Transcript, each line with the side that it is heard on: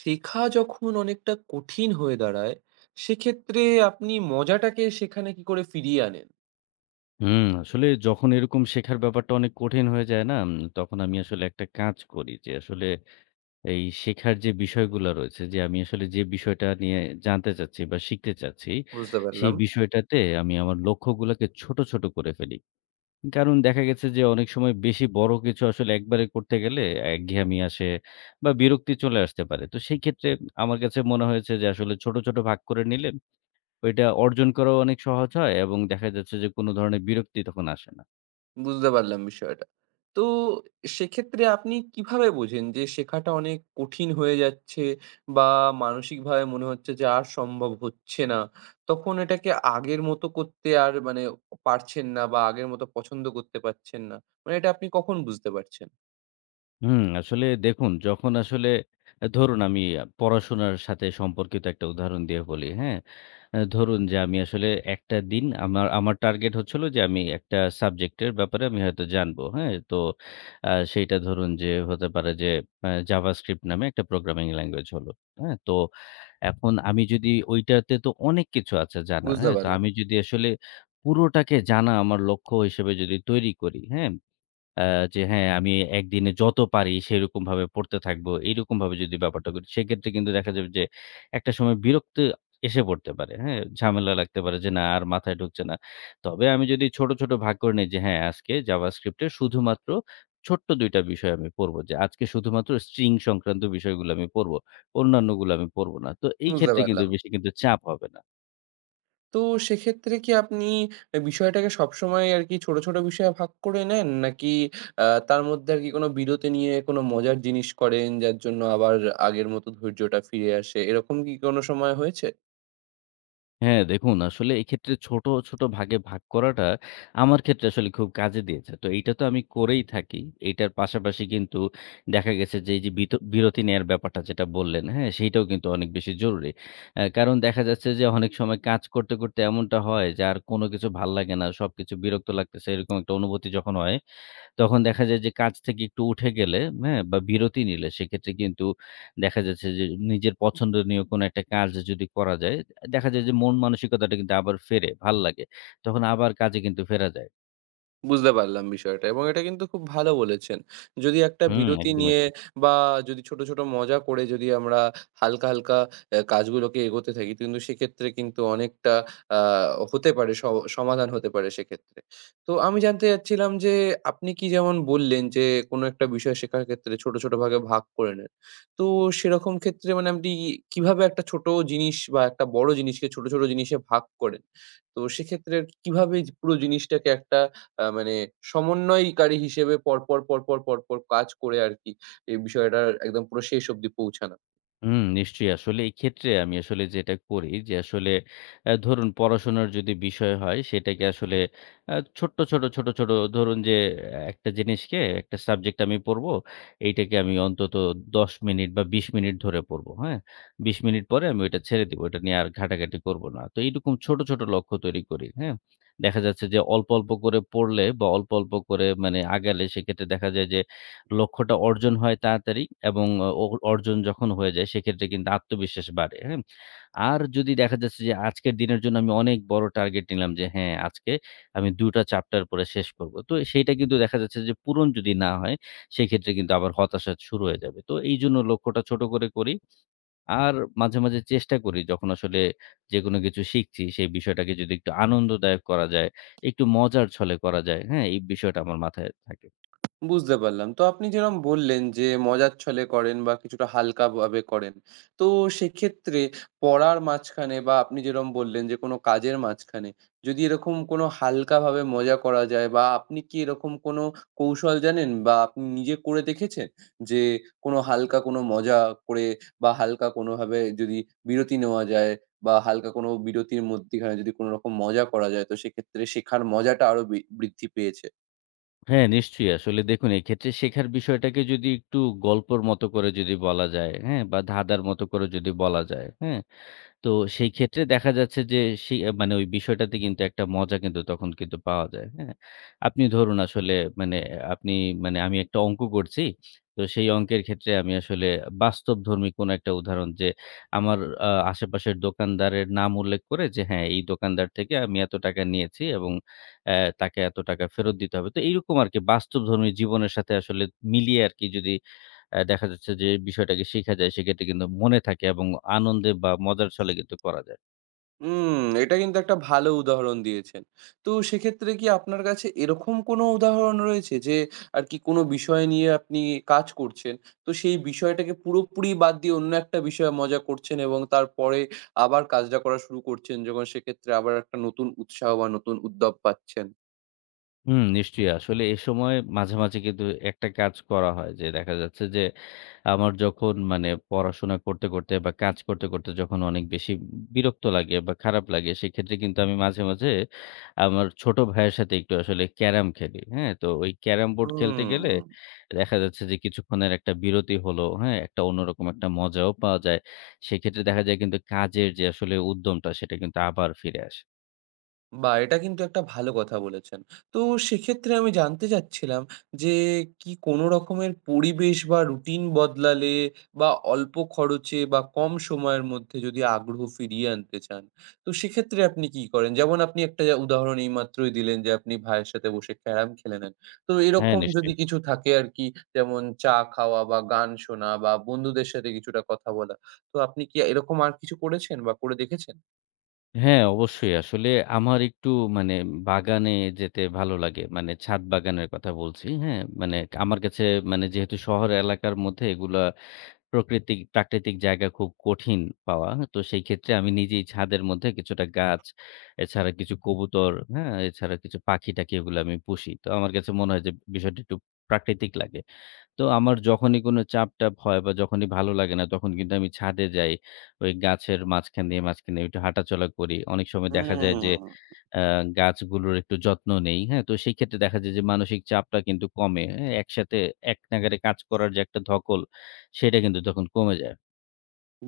right: শেখা যখন অনেকটা কঠিন হয়ে দাঁড়ায়, সেক্ষেত্রে আপনি মজাটাকে সেখানে কি করে ফিরিয়ে আনেন?
left: হুম, আসলে যখন এরকম শেখার ব্যাপারটা অনেক কঠিন হয়ে যায় না? তখন আমি আসলে একটা কাজ করি যে আসলে এই শেখার যে বিষয়গুলা রয়েছে যে আমি আসলে যে বিষয়টা নিয়ে জানতে চাচ্ছি বা শিখতে চাচ্ছি,
right: বুঝতে
left: সেই
right: পারলাম,
left: বিষয়টাতে আমি আমার লক্ষ্যগুলাকে ছোট, ছোট করে ফেলি। কারণ দেখা গেছে যে অনেক সময় বেশি বড় কিছু আসলে একবারে করতে গেলে একঘেয়েমি আসে বা বিরক্তি চলে আসতে পারে। তো সেই ক্ষেত্রে আমার কাছে মনে হয়েছে যে আসলে ছোট, ছোট ভাগ করে নিলে ওইটা অর্জন করাও অনেক সহজ হয় এবং দেখা যাচ্ছে যে কোনো ধরনের বিরক্তি তখন আসে না।
right: বুঝতে পারলাম বিষয়টা। তো সেক্ষেত্রে আপনি কিভাবে বোঝেন যে শেখাটা অনেক কঠিন হয়ে যাচ্ছে বা মানসিকভাবে মনে হচ্ছে যে আর সম্ভব হচ্ছে না। তখন এটাকে আগের মতো করতে আর মানে পারছেন না বা আগের মতো পছন্দ করতে পারছেন না। মানে এটা আপনি কখন বুঝতে পারছেন?
left: হুম, আসলে দেখুন যখন আসলে ধরুন আমি পড়াশোনার সাথে সম্পর্কিত একটা উদাহরণ দিয়ে বলি, হ্যাঁ? ধরুন যে আমি আসলে একটা দিন আমার আমার টার্গেট হচ্ছিল যে আমি একটা সাবজেক্টের ব্যাপারে আমি হয়তো জানবো, হ্যাঁ? তো সেইটা ধরুন যে হতে পারে যে JavaScript নামে একটা প্রোগ্রামিং ল্যাঙ্গুয়েজ হলো, হ্যাঁ? তো এখন আমি যদি ঐটাতে তো অনেক কিছু আছে জানার,
right: বুঝতে
left: হ্যাঁ? তো
right: পারলাম,
left: আমি যদি আসলে পুরোটাকে জানা আমার লক্ষ্য হিসেবে যদি তৈরি করি, হ্যাঁ? আ যে হ্যাঁ, আমি একদিনে যত পারি সেরকমভাবে পড়তে থাকবো। এইরকমভাবে যদি ব্যাপারটা করি, সেক্ষেত্রে কিন্তু দেখা যাবে যে একটা সময় বিরক্তি এসে পড়তে পারে। হ্যাঁ? ঝামেলা লাগতে পারে যে না আর মাথায় ঢুকছে না। তবে আমি যদি ছোট, ছোট ভাগ করে নেই যে হ্যাঁ, আজকে জাভাস্ক্রিপ্ট এর শুধুমাত্র ছোট্ট ২ টা বিষয় আমি পড়বো। যে আজকে শুধুমাত্র স্ট্রিং সংক্রান্ত বিষয়গুলো আমি পড়বো। অন্যান্যগুলো আমি পড়বো না। তো এই
right: বুঝতে
left: ক্ষেত্রে কিন্তু
right: পারলাম।
left: বেশি কিন্তু চাপ হবে না।
right: তো সেক্ষেত্রে কি আপনি বিষয়টাকে সবসময় আরকি ছোট, ছোট বিষয়ে ভাগ করে নেন? নাকি তার মধ্যে আরকি কোনো বিরতি নিয়ে কোনো মজার জিনিস করেন, যার জন্য আবার আগের মতো ধৈর্যটা ফিরে আসে? এরকম কি কোনো সময় হয়েছে?
left: হ্যাঁ, দেখুন আসলে এক্ষেত্রে ছোট, ছোট ভাগে ভাগ করাটা আমার ক্ষেত্রে আসলে খুব কাজে দিয়েছে। তো এইটা তো আমি করেই থাকি। এইটার পাশাপাশি কিন্তু দেখা গেছে যে এই যে বিরতি নেয়ার ব্যাপারটা যেটা বললেন, হ্যাঁ? সেইটাও কিন্তু অনেক বেশি জরুরি। কারণ দেখা যাচ্ছে যে অনেক সময় কাজ করতে, করতে এমনটা হয় যে আর কোনো কিছু ভাল লাগে না। সবকিছু বিরক্ত লাগতেছে এরকম একটা অনুভূতি যখন হয় তখন দেখা যায় যে কাজ থেকে একটু উঠে গেলে, হ্যাঁ? বা বিরতি নিলে সেক্ষেত্রে কিন্তু দেখা যাচ্ছে যে নিজের পছন্দনীয় কোনো একটা কাজ যদি করা যায়, দেখা যায় যে মন মানসিকতাটা কিন্তু আবার ফেরে, ভাল লাগে। তখন আবার কাজে কিন্তু ফেরা যায়।
right: বুঝতে পারলাম বিষয়টা, এবং এটা কিন্তু খুব ভালো বলেছেন। যদি একটা
left: হুম,
right: বিরতি
left: একদমই
right: নিয়ে
left: ঠিক।
right: বা যদি ছোট, ছোট মজা করে যদি আমরা হালকা, হালকা কাজগুলোকে এগোতে থাকি, কিন্তু সেক্ষেত্রে কিন্তু অনেকটা আ হতে পারে, সমাধান হতে পারে সেক্ষেত্রে। তো আমি জানতে চাচ্ছিলাম যে, আপনি কি যেমন বললেন যে কোনো একটা বিষয় শেখার ক্ষেত্রে ছোট, ছোট ভাগে ভাগ করে নেন। তো সেরকম ক্ষেত্রে মানে আপনি কিভাবে একটা ছোট জিনিস বা একটা বড় জিনিসকে ছোট, ছোট জিনিসে ভাগ করেন? তো সেক্ষেত্রে কিভাবে পুরো জিনিসটাকে একটা মানে সমন্বয়কারী হিসেবে পরপর, পরপর, পরপর কাজ করে আরকি এই বিষয়টার একদম পুরো শেষ অবধি পৌঁছানো।
left: হুম, নিশ্চয়ই। আসলে এই ক্ষেত্রে আমি আসলে যেটা করি যে আসলে ধরুন পড়াশোনার যদি বিষয় হয় সেটাকে আসলে আ ছোট ধরুন যে একটা জিনিসকে একটা সাবজেক্ট আমি পড়বো, এইটাকে আমি অন্তত ১০ মিনিট বা ২০ মিনিট ধরে পড়বো, হ্যাঁ? ২০ মিনিট পরে আমি ওইটা ছেড়ে দিব। এটা নিয়ে আর ঘাটাঘাটি করব না। তো এইরকম ছোট, ছোট লক্ষ্য তৈরি করি, হ্যাঁ? দেখা যাচ্ছে যে অল্প, অল্প করে পড়লে বা অল্প, অল্প করে মানে আগালে সেক্ষেত্রে দেখা যায় যে লক্ষ্যটা অর্জন হয় তাড়াতাড়ি এবং অ অ অর্জন যখন হয়ে যায় সেক্ষেত্রে কিন্তু আত্মবিশ্বাস বাড়ে, হ্যাঁ? আর যদি দেখা যাচ্ছে যে আজকের দিনের জন্য আমি অনেক বড় টার্গেট নিলাম যে হ্যাঁ, আজকে আমি ২ টা চ্যাপ্টার পড়ে শেষ করব। তো সেইটা কিন্তু দেখা যাচ্ছে যে পূরণ যদি না হয় সেক্ষেত্রে কিন্তু আবার হতাশা শুরু হয়ে যাবে। তো এইজন্য লক্ষ্যটা ছোট করে করি। আর মাঝে, মাঝে চেষ্টা করি যখন আসলে যেকোনো কিছু শিখছি সেই বিষয়টাকে যদি একটু আনন্দদায়ক করা যায়, একটু মজার ছলে করা যায়, হ্যাঁ? এই বিষয়টা আমার মাথায় থাকে।
right: বুঝতে পারলাম। তো আপনি যেরম বললেন যে মজার ছলে করেন বা কিছুটা হালকাভাবে করেন। তো সেক্ষেত্রে পড়ার মাঝখানে বা আপনি যেরম বললেন যে কোনো কাজের মাঝখানে যদি এরকম কোনো হালকাভাবে মজা করা যায়, বা আপনি কি এরকম কোনো কৌশল জানেন বা আপনি নিজে করে দেখেছেন? যে কোনো হালকা কোনো মজা করে বা হালকা কোনোভাবে যদি বিরতি নেওয়া যায়, বা হালকা কোনো বিরতির মধ্যিখানে যদি কোনোরকম মজা করা যায়, তো সেক্ষেত্রে শেখার মজাটা আরো বৃদ্ধি পেয়েছে?
left: হ্যাঁ, নিশ্চয়ই। আসলে দেখুন এক্ষেত্রে শেখার বিষয়টাকে যদি একটু গল্পর মতো করে যদি বলা যায়, হ্যাঁ? বা ধাঁধার মতো করে যদি বলা যায়, হ্যাঁ? তো সেই ক্ষেত্রে দেখা যাচ্ছে যে সেই মানে ওই বিষয়টাতে কিন্তু একটা মজা কিন্তু তখন কিন্তু পাওয়া যায়। হ্যাঁ? আপনি ধরুন আসলে মানে আপনি মানে আমি একটা অঙ্ক করছি। তো সেই অঙ্কের ক্ষেত্রে আমি আসলে বাস্তবধর্মী কোনো একটা উদাহরণ যে আমার আশেপাশের দোকানদারের নাম উল্লেখ করে যে হ্যাঁ, এই দোকানদার থেকে আমি এত টাকা নিয়েছি এবং অ্যা তাকে এত টাকা ফেরত দিতে হবে। তো এইরকম আরকি বাস্তবধর্মী জীবনের সাথে আসলে মিলিয়ে আরকি যদি দেখা যাচ্ছে যে বিষয়টাকে শিখা যায় সেক্ষেত্রে কিন্তু মনে থাকে এবং আনন্দে বা মজার ছলে কিন্তু করা যায়।
right: হুম, এটা কিন্তু একটা ভালো উদাহরণ দিয়েছেন। তো সেক্ষেত্রে কি আপনার কাছে এরকম কোনো উদাহরণ রয়েছে যে আর কি কোনো বিষয় নিয়ে আপনি কাজ করছেন, তো সেই বিষয়টাকে পুরোপুরি বাদ দিয়ে অন্য একটা বিষয়ে মজা করছেন, এবং তারপরে আবার কাজটা করা শুরু করছেন, যখন সেক্ষেত্রে আবার একটা নতুন উৎসাহ বা নতুন উদ্যম পাচ্ছেন?
left: হুম, নিশ্চয়ই। আসলে এ সময় মাঝে, মাঝে কিন্তু একটা কাজ করা হয় যে দেখা যাচ্ছে যে আমার যখন মানে পড়াশোনা করতে, করতে বা কাজ করতে, করতে যখন অনেক বেশি বিরক্ত লাগে বা খারাপ লাগে সেক্ষেত্রে কিন্তু আমি মাঝে, মাঝে আমার ছোট ভাইয়ের সাথে একটু আসলে ক্যারাম খেলি। হ্যাঁ? তো ওই ক্যারাম বোর্ড খেলতে গেলে
right: হুম।
left: দেখা যাচ্ছে যে কিছুক্ষণের একটা বিরতি হলো, হ্যাঁ? একটা অন্যরকম একটা মজাও পাওয়া যায়। সেক্ষেত্রে দেখা যায় কিন্তু কাজের যে আসলে উদ্যমটা সেটা কিন্তু আবার ফিরে আসে।
right: বাহ! এটা কিন্তু একটা ভালো কথা বলেছেন। তো সেক্ষেত্রে আমি জানতে চাচ্ছিলাম যে, কি কোনো রকমের পরিবেশ বা রুটিন বদলালে, বা অল্প খরচে বা কম সময়ের মধ্যে যদি আগ্রহ ফিরিয়ে আনতে চান, তো সেক্ষেত্রে আপনি কি করেন? যেমন আপনি একটা যা উদাহরণ এইমাত্রই দিলেন যে, আপনি ভাইয়ের সাথে বসে ক্যারাম খেলে নেন। তো
left: হ্যাঁ,
right: এরকম
left: নিশ্চয়ই।
right: যদি কিছু থাকে আরকি, যেমন চা খাওয়া বা গান শোনা বা বন্ধুদের সাথে কিছুটা কথা বলা। তো আপনি কি এরকম আর কিছু করেছেন বা করে দেখেছেন?
left: হ্যাঁ, অবশ্যই। আসলে আমার একটু মানে বাগানে যেতে ভালো লাগে। মানে ছাদ বাগানের কথা বলছি, হ্যাঁ? মানে আমার কাছে মানে যেহেতু শহর এলাকার মধ্যে এগুলা প্রাকৃতিক জায়গা খুব কঠিন পাওয়া। হ্যাঁ? তো সেই ক্ষেত্রে আমি নিজেই ছাদের মধ্যে কিছুটা গাছ, এছাড়া কিছু কবুতর, হ্যাঁ? এছাড়া কিছু পাখি-টাখি এগুলো আমি পুষি। তো আমার কাছে মনে হয় যে বিষয়টা একটু প্রাকৃতিক লাগে। তো আমার যখনই কোনো চাপ-টাপ হয় বা যখনই ভালো লাগে না, তখন কিন্তু আমি ছাদে যাই। ওই গাছের মাঝখান দিয়ে, মাঝখান দিয়ে একটু হাঁটাচলা করি। অনেক সময় দেখা যায় যে
right: হুম।
left: আ গাছগুলোর একটু যত্ন নেই। হ্যাঁ? তো সেই ক্ষেত্রে দেখা যায় যে মানসিক চাপটা কিন্তু কমে। হ্যাঁ? একসাথে এক নাগাড়ে কাজ করার যে একটা ধকল, সেটা কিন্তু তখন কমে যায়।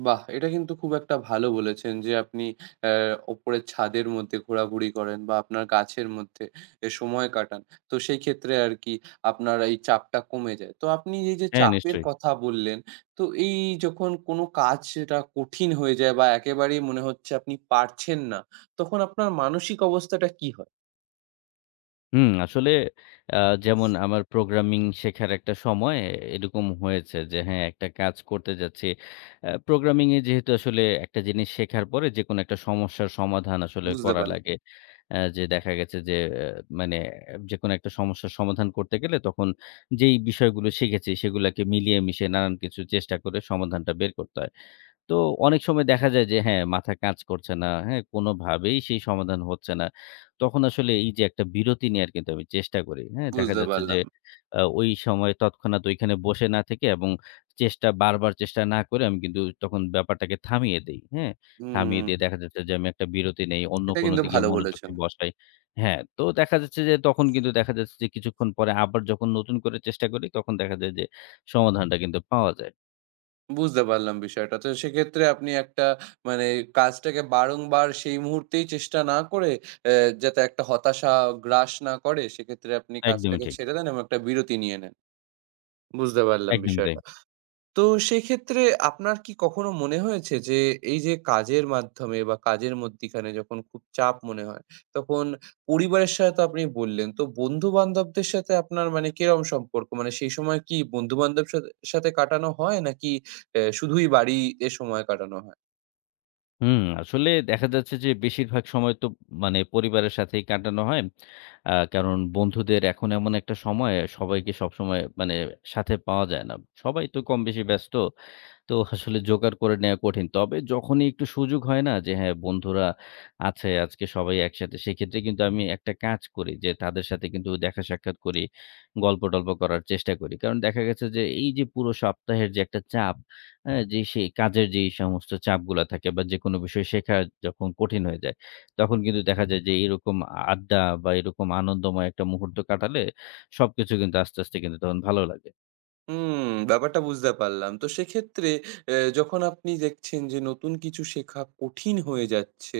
right: বাহ! এটা কিন্তু খুব একটা ভালো বলেছেন যে আপনি অ্যা ওপরের ছাদের মধ্যে ঘোরাঘুরি করেন, বা আপনার গাছের মধ্যে এ সময় কাটান। তো সেই ক্ষেত্রে আরকি আপনার এই চাপটা কমে যায়। তো আপনি এই যে
left: হ্যাঁ,
right: চাপের
left: নিশ্চয়ই।
right: কথা বললেন, তো এই, যখন কোনো কাজ সেটা কঠিন হয়ে যায় বা একেবারেই মনে হচ্ছে আপনি পারছেন না, তখন আপনার মানসিক অবস্থাটা কি হয়?
left: হুম, আসলে আ যেমন আমার প্রোগ্রামিং শেখার একটা সময় এরকম হয়েছে যে হ্যাঁ, একটা কাজ করতে যাচ্ছি। প্রোগ্রামিং এ যেহেতু আসলে একটা জিনিস শেখার পরে যেকোনো একটা সমস্যার সমাধান আসলে
right: বুঝতে
left: করা
right: পারলাম,
left: লাগে। যে দেখা গেছে যে আ মানে যেকোনো একটা সমস্যার সমাধান করতে গেলে তখন যেই বিষয়গুলো শিখেছি সেগুলাকে মিলিয়ে মিশিয়ে নানান কিছু চেষ্টা করে সমাধানটা বের করতে হয়। তো অনেক সময় দেখা যায় যে হ্যাঁ, মাথা কাজ করছে না, হ্যাঁ? কোনোভাবেই সেই সমাধান হচ্ছে না। তখন আসলে এই যে একটা বিরতি নেয়ার কিন্তু আমি চেষ্টা করি, হ্যাঁ? দেখা
right: বুঝতে
left: যাচ্ছে যে
right: পারলাম।
left: ওই সময় তৎক্ষণাৎ ওইখানে বসে না থেকে এবং চেষ্টা না করে আমি কিন্তু তখন ব্যাপারটাকে থামিয়ে দেই, হ্যাঁ? থামিয়ে
right: হুম,
left: দিয়ে দেখা যাচ্ছে যে আমি একটা বিরতি নেই, অন্য
right: এটা
left: কোনো
right: কিন্তু
left: দিকে
right: ভালো
left: মনোযোগকে
right: বলেছেন।
left: বসাই। হ্যাঁ, তো দেখা যাচ্ছে যে তখন কিন্তু দেখা যাচ্ছে যে কিছুক্ষণ পরে আবার যখন নতুন করে চেষ্টা করি তখন দেখা যায় যে সমাধানটা কিন্তু পাওয়া যায়।
right: বুঝতে পারলাম বিষয়টা। তো সেক্ষেত্রে আপনি একটা মানে কাজটাকে বারংবার সেই মুহূর্তেই চেষ্টা না করে, অ্যা যাতে একটা হতাশা গ্রাস না করে, সেক্ষেত্রে আপনি
left: একদমই
right: কাজটাকে
left: ঠিক,
right: ছেড়ে দেন এবং একটা বিরতি নিয়ে নেন। বুঝতে পারলাম
left: একদমই তাই।
right: বিষয়টা। তো সেক্ষেত্রে আপনার কি কখনো মনে হয়েছে যে, এই যে কাজের মাধ্যমে বা কাজের মধ্যিখানে যখন খুব চাপ মনে হয়, তখন পরিবারের সাথে তো আপনি বললেন, তো বন্ধু-বান্ধবদের সাথে আপনার মানে কিরকম সম্পর্ক? মানে সেই সময় কি বন্ধু-বান্ধব সাথে সাথে কাটানো হয়? নাকি শুধুই বাড়িতে সময় কাটানো হয়?
left: হুম, আসলে দেখা যাচ্ছে যে বেশিরভাগ সময় তো মানে পরিবারের সাথেই কাটানো হয়। কারণ বন্ধুদের এখন এমন একটা সময় সবাইকে সবসময় মানে সাথে পাওয়া যায় না। সবাই তো কম বেশি ব্যস্ত। তো আসলে জোগাড় করে নেওয়া কঠিন। তবে যখনই একটু সুযোগ হয় না যে হ্যাঁ, বন্ধুরা আছে আজকে সবাই একসাথে সেক্ষেত্রে কিন্তু আমি একটা কাজ করি যে তাদের সাথে কিন্তু দেখা সাক্ষাৎ করি, গল্প-টল্প করার চেষ্টা করি। কারণ দেখা গেছে যে এই যে পুরো সপ্তাহের যে একটা চাপ, হ্যাঁ? যে সেই কাজের যেই সমস্ত চাপগুলা থাকে বা যেকোনো বিষয় শেখা যখন কঠিন হয়ে যায়, তখন কিন্তু দেখা যায় যে এরকম আড্ডা বা এরকম আনন্দময় একটা মুহূর্ত কাটালে সবকিছু কিন্তু আস্তে, আস্তে কিন্তু তখন ভালো লাগে।
right: হুম, ব্যাপারটা বুঝতে পারলাম। তো সেক্ষেত্রে যখন আপনি দেখছেন যে নতুন কিছু শেখা কঠিন হয়ে যাচ্ছে,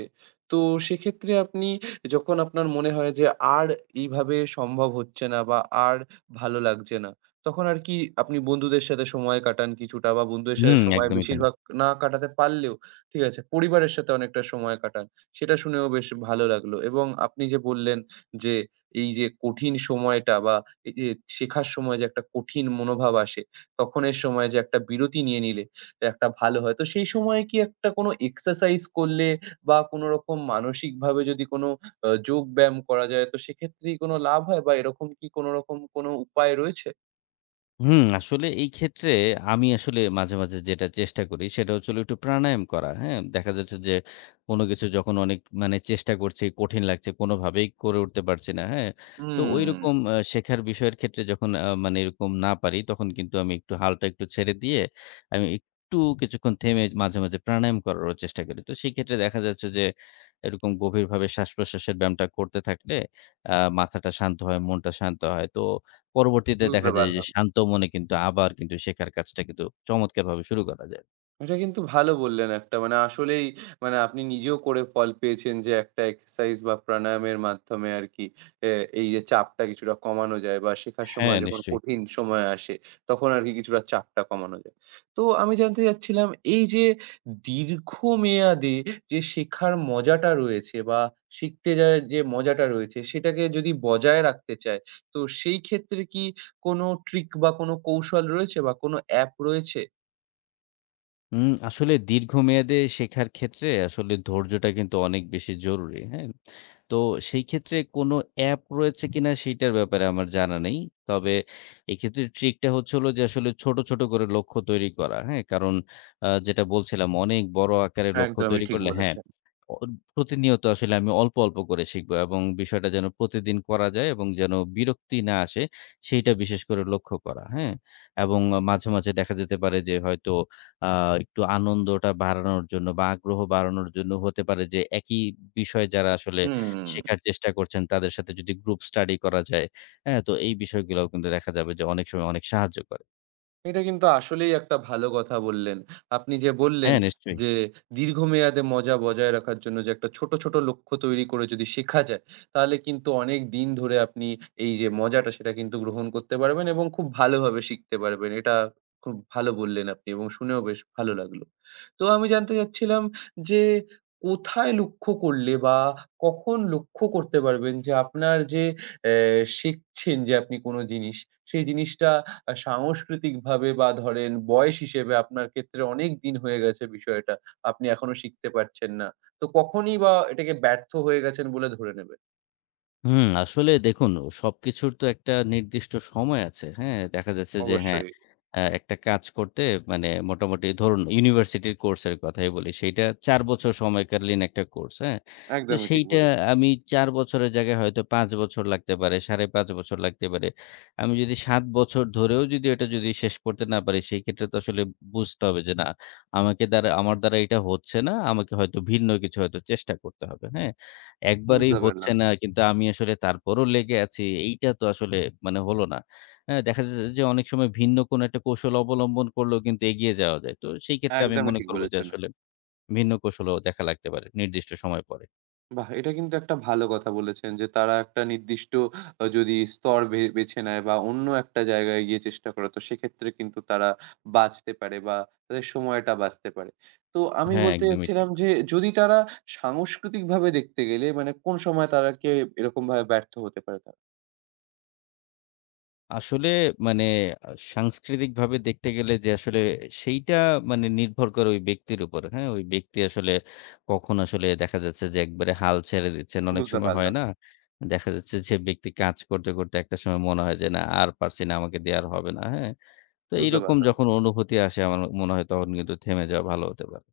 right: তো সেক্ষেত্রে আপনি, যখন আপনার মনে হয় যে আর এইভাবে সম্ভব হচ্ছে না বা আর ভালো লাগছে না, তখন আর কি আপনি বন্ধুদের সাথে সময় কাটান কিছুটা, বা বন্ধুদের সাথে
left: হুম,
right: সময়
left: একদমই তাই।
right: বেশিরভাগ না কাটাতে পারলেও, ঠিক আছে? পরিবারের সাথে অনেকটা সময় কাটান। সেটা শুনেও বেশ ভালো লাগলো, এবং আপনি যে বললেন যে এই যে কঠিন সময়টা বা এই যে শেখার সময় যে একটা কঠিন মনোভাব আসে, তখনের সময় যে একটা বিরতি নিয়ে নিলে একটা ভালো হয়। তো সেই সময়ে কি একটা কোনো এক্সারসাইজ করলে, বা কোনোরকম মানসিকভাবে যদি কোনো যোগব্যায়াম করা যায়, তো সেক্ষেত্রেই কোনো লাভ হয় বা এরকম কি কোনোরকম কোনো উপায় রয়েছে?
left: হুম, আসলে এই ক্ষেত্রে আমি আসলে মাঝে, মাঝে যেটা চেষ্টা করি সেটা হচ্ছে হলো একটু প্রাণায়াম করা। হ্যাঁ? দেখা যাচ্ছে যে কোনো কিছু যখন অনেক মানে চেষ্টা করছি, কঠিন লাগছে, কোনোভাবেই করে উঠতে পারছি না। হ্যাঁ? তো
right: হুম,
left: ঐরকম শেখার বিষয়ের ক্ষেত্রে যখন মানে এরকম না পারি তখন কিন্তু আমি একটু হালটা একটু ছেড়ে দিয়ে আমি একটু কিছুক্ষণ থেমে মাঝে, মাঝে প্রাণায়াম করারও চেষ্টা করি। তো সেই ক্ষেত্রে দেখা যাচ্ছে যে এরকম গভীরভাবে শ্বাস-প্রশ্বাসের ব্যায়ামটা করতে থাকলে আ মাথাটা শান্ত হয়, মনটা শান্ত হয়। তো পরবর্তীতে দেখা
right: বুঝতে
left: যায় যে
right: পারলাম।
left: শান্ত মনে কিন্তু আবার কিন্তু শেখার কাজটা কিন্তু চমৎকারভাবে শুরু করা যায়।
right: এটা কিন্তু ভালো বললেন একটা। মানে আসলেই, মানে আপনি নিজেও করে ফল পেয়েছেন যে একটা এক্সারসাইজ বা প্রাণায়ামের মাধ্যমে আরকি এ এই যে চাপটা কিছুটা কমানো যায় বা শেখার
left: হ্যাঁ,
right: সময় যখন
left: নিশ্চয়ই।
right: কঠিন সময় আসে, তখন আরকি কিছুটা চাপটা কমানো যায়। তো আমি জানতে চাচ্ছিলাম, এই যে দীর্ঘমেয়াদে যে শেখার মজাটা রয়েছে বা শিখতে যাওয়ার যে মজাটা রয়েছে, সেটাকে যদি বজায় রাখতে চায়, তো সেই ক্ষেত্রে কি কোনো ট্রিক বা কোনো কৌশল রয়েছে বা কোনো অ্যাপ রয়েছে?
left: আসলে দীর্ঘমেয়াদে শেখার ক্ষেত্রে আসলে ধৈর্যটা কিন্তু অনেক বেশি জরুরি। হ্যাঁ? তো সেই ক্ষেত্রে কোনো অ্যাপ রয়েছে কিনা সেইটার ব্যাপারে আমার জানা নেই। তবে এক্ষেত্রে ট্রিকটা হচ্ছে হলো যে আসলে ছোট, ছোট করে লক্ষ্য তৈরি করা। হ্যাঁ? কারণ যেটা বলছিলাম অনেক বড় আকারে লক্ষ্য
right: একদমই
left: তৈরি
right: ঠিক
left: করলে হ্যাঁ
right: বলেছেন।
left: অ প্রতিনিয়ত আসলে আমি অল্প, অল্প করে শিখবো এবং বিষয়টা যেন প্রতিদিন করা যায় এবং যেন বিরক্তি না আসে সেইটা বিশেষ করে লক্ষ্য করা, হ্যাঁ? এবং মাঝে, মাঝে দেখা যেতে পারে যে হয়তো আ একটু আনন্দটা বাড়ানোর জন্য বা আগ্রহ বাড়ানোর জন্য হতে পারে যে একই বিষয়ে যারা আসলে
right: হুম,
left: শেখার চেষ্টা করছেন তাদের সাথে যদি গ্রুপ স্টাডি করা যায়, হ্যাঁ? তো এই বিষয়গুলাও কিন্তু দেখা যাবে যে অনেক সময় অনেক সাহায্য করে।
right: এটা কিন্তু আসলেই একটা ভালো কথা বললেন। আপনি যে বললেন
left: হ্যাঁ, নিশ্চয়ই।
right: যে দীর্ঘমেয়াদে মজা বজায় রাখার জন্য যে একটা ছোট, ছোট লক্ষ্য তৈরি করে যদি শেখা যায়, তাহলে কিন্তু অনেক দিন ধরে আপনি এই যে মজাটা, সেটা কিন্তু গ্রহণ করতে পারবেন এবং খুব ভালোভাবে শিখতে পারবেন। এটা খুব ভালো বললেন আপনি, এবং শুনেও বেশ ভালো লাগলো। তো আমি জানতে চাচ্ছিলাম যে, কোথায় লক্ষ্য করলে বা কখন লক্ষ্য করতে পারবেন যে আপনার যে অ্যা শিখছেন যে আপনি কোন জিনিস, সেই জিনিসটা সাংস্কৃতিকভাবে বা ধরেন বয়স হিসেবে আপনার ক্ষেত্রে অনেক দিন হয়ে গেছে বিষয়টা। আপনি এখনো শিখতে পারছেন না। তো কখনই বা এটাকে ব্যর্থ হয়ে গেছেন বলে ধরে নেবেন?
left: হুম, আসলে দেখুন সবকিছুর তো একটা নির্দিষ্ট সময় আছে। হ্যাঁ? দেখা যাচ্ছে যে হ্যাঁ,
right: অবশ্যই।
left: একটা কাজ করতে মানে মোটামুটি ধরুন ইউনিভার্সিটির কোর্সের কথাই বলি। সেইটা ৪ বছর সময়কালীন একটা কোর্স। হ্যাঁ? তো
right: একদমই ঠিক
left: সেইটা
right: বলেছেন।
left: আমি ৪ বছরের জায়গায় হয়তো ৫ বছর লাগতে পারে, ৫.৫ বছর লাগতে পারে। আমি যদি ৭ বছর ধরেও যদি এটা যদি শেষ করতে না পারি সেই ক্ষেত্রে তো আসলে বুঝতে হবে যে না, আমাকে দ্বারা আমার দ্বারা এটা হচ্ছে না। আমাকে হয়তো ভিন্ন কিছু হয়তো চেষ্টা করতে হবে। হ্যাঁ? একবারেই
right: বুঝতে
left: হচ্ছে
right: পারলাম।
left: না কিন্তু আমি আসলে তারপরও লেগে আছি। এইটা তো আসলে মানে হলো না। হ্যাঁ, দেখা যাচ্ছে যে অনেক সময় ভিন্ন কোনো একটা কৌশল অবলম্বন করলেও কিন্তু এগিয়ে যাওয়া যায়। তো সেই ক্ষেত্রে আমি
right: একদমই
left: মনে
right: ঠিক
left: করব যে
right: বলেছেন।
left: আসলে ভিন্ন কৌশলও দেখা লাগতে পারে নির্দিষ্ট সময় পরে।
right: বাহ! এটা কিন্তু একটা ভালো কথা বলেছেন যে তারা একটা নির্দিষ্ট যদি স্তর বেছে নেয় বা অন্য একটা জায়গায় গিয়ে চেষ্টা করে, তো সেক্ষেত্রে কিন্তু তারা বাঁচতে পারে বা তাদের সময়টা বাঁচতে পারে। তো আমি
left: হ্যাঁ,
right: বলতে
left: একদমই ঠিক।
right: চাচ্ছিলাম যে, যদি তারা সাংস্কৃতিকভাবে দেখতে গেলে মানে কোন সময় তারা কে এরকমভাবে ব্যর্থ হতে পারে তারা?
left: আসলে মানে আ সাংস্কৃতিকভাবে দেখতে গেলে যে আসলে সেইটা মানে নির্ভর করে ওই ব্যক্তির উপর। হ্যাঁ? ওই ব্যক্তি আসলে কখন আসলে দেখা যাচ্ছে যে একবারে হাল ছেড়ে দিচ্ছেন। অনেক
right: বুঝতে
left: সময় হয়
right: পারলাম,
left: না? দেখা যাচ্ছে যে ব্যক্তি কাজ করতে, করতে একটা সময় মনে হয় যে না আর পারছি না, আমাকে দিয়ে আর হবে না। হ্যাঁ? তো
right: বুঝতে
left: এইরকম
right: পারলাম।
left: যখন অনুভূতি আসে আমার মনে হয় তখন কিন্তু থেমে যাওয়া ভালো হতে পারে।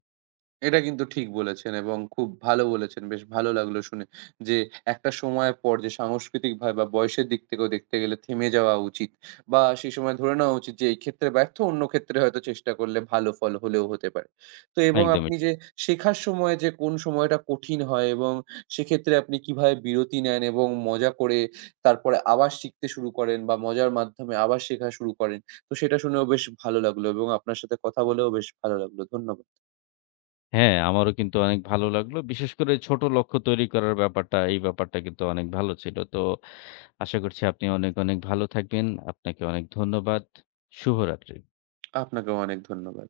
right: এটা কিন্তু ঠিক বলেছেন এবং খুব ভালো বলেছেন। বেশ ভালো লাগলো শুনে যে, একটা সময়ের পর যে সাংস্কৃতিকভাবে বা বয়সের দিক থেকেও দেখতে গেলে থেমে যাওয়া উচিত, বা সেই সময় ধরে নেওয়া উচিত যে, এই ক্ষেত্রে ব্যর্থ, অন্য ক্ষেত্রে হয়তো চেষ্টা করলে ভালো ফল হলেও হতে পারে। তো এবং
left: একদমই
right: আপনি
left: ঠিক।
right: যে শেখার সময় যে কোন সময়টা কঠিন হয়, এবং সেক্ষেত্রে আপনি কিভাবে বিরতি নেন এবং মজা করে তারপরে আবার শিখতে শুরু করেন, বা মজার মাধ্যমে আবার শেখা শুরু করেন। তো সেটা শুনেও বেশ ভালো লাগলো, এবং আপনার সাথে কথা বলেও বেশ ভালো লাগলো। ধন্যবাদ।
left: হ্যাঁ, আমারও কিন্তু অনেক ভালো লাগলো। বিশেষ করে ছোট লক্ষ্য তৈরি করার ব্যাপারটা, এই ব্যাপারটা কিন্তু অনেক ভালো ছিল। তো আশা করছি আপনি অনেক, অনেক ভালো থাকবেন। আপনাকে অনেক ধন্যবাদ। শুভরাত্রি।
right: আপনাকেও অনেক ধন্যবাদ।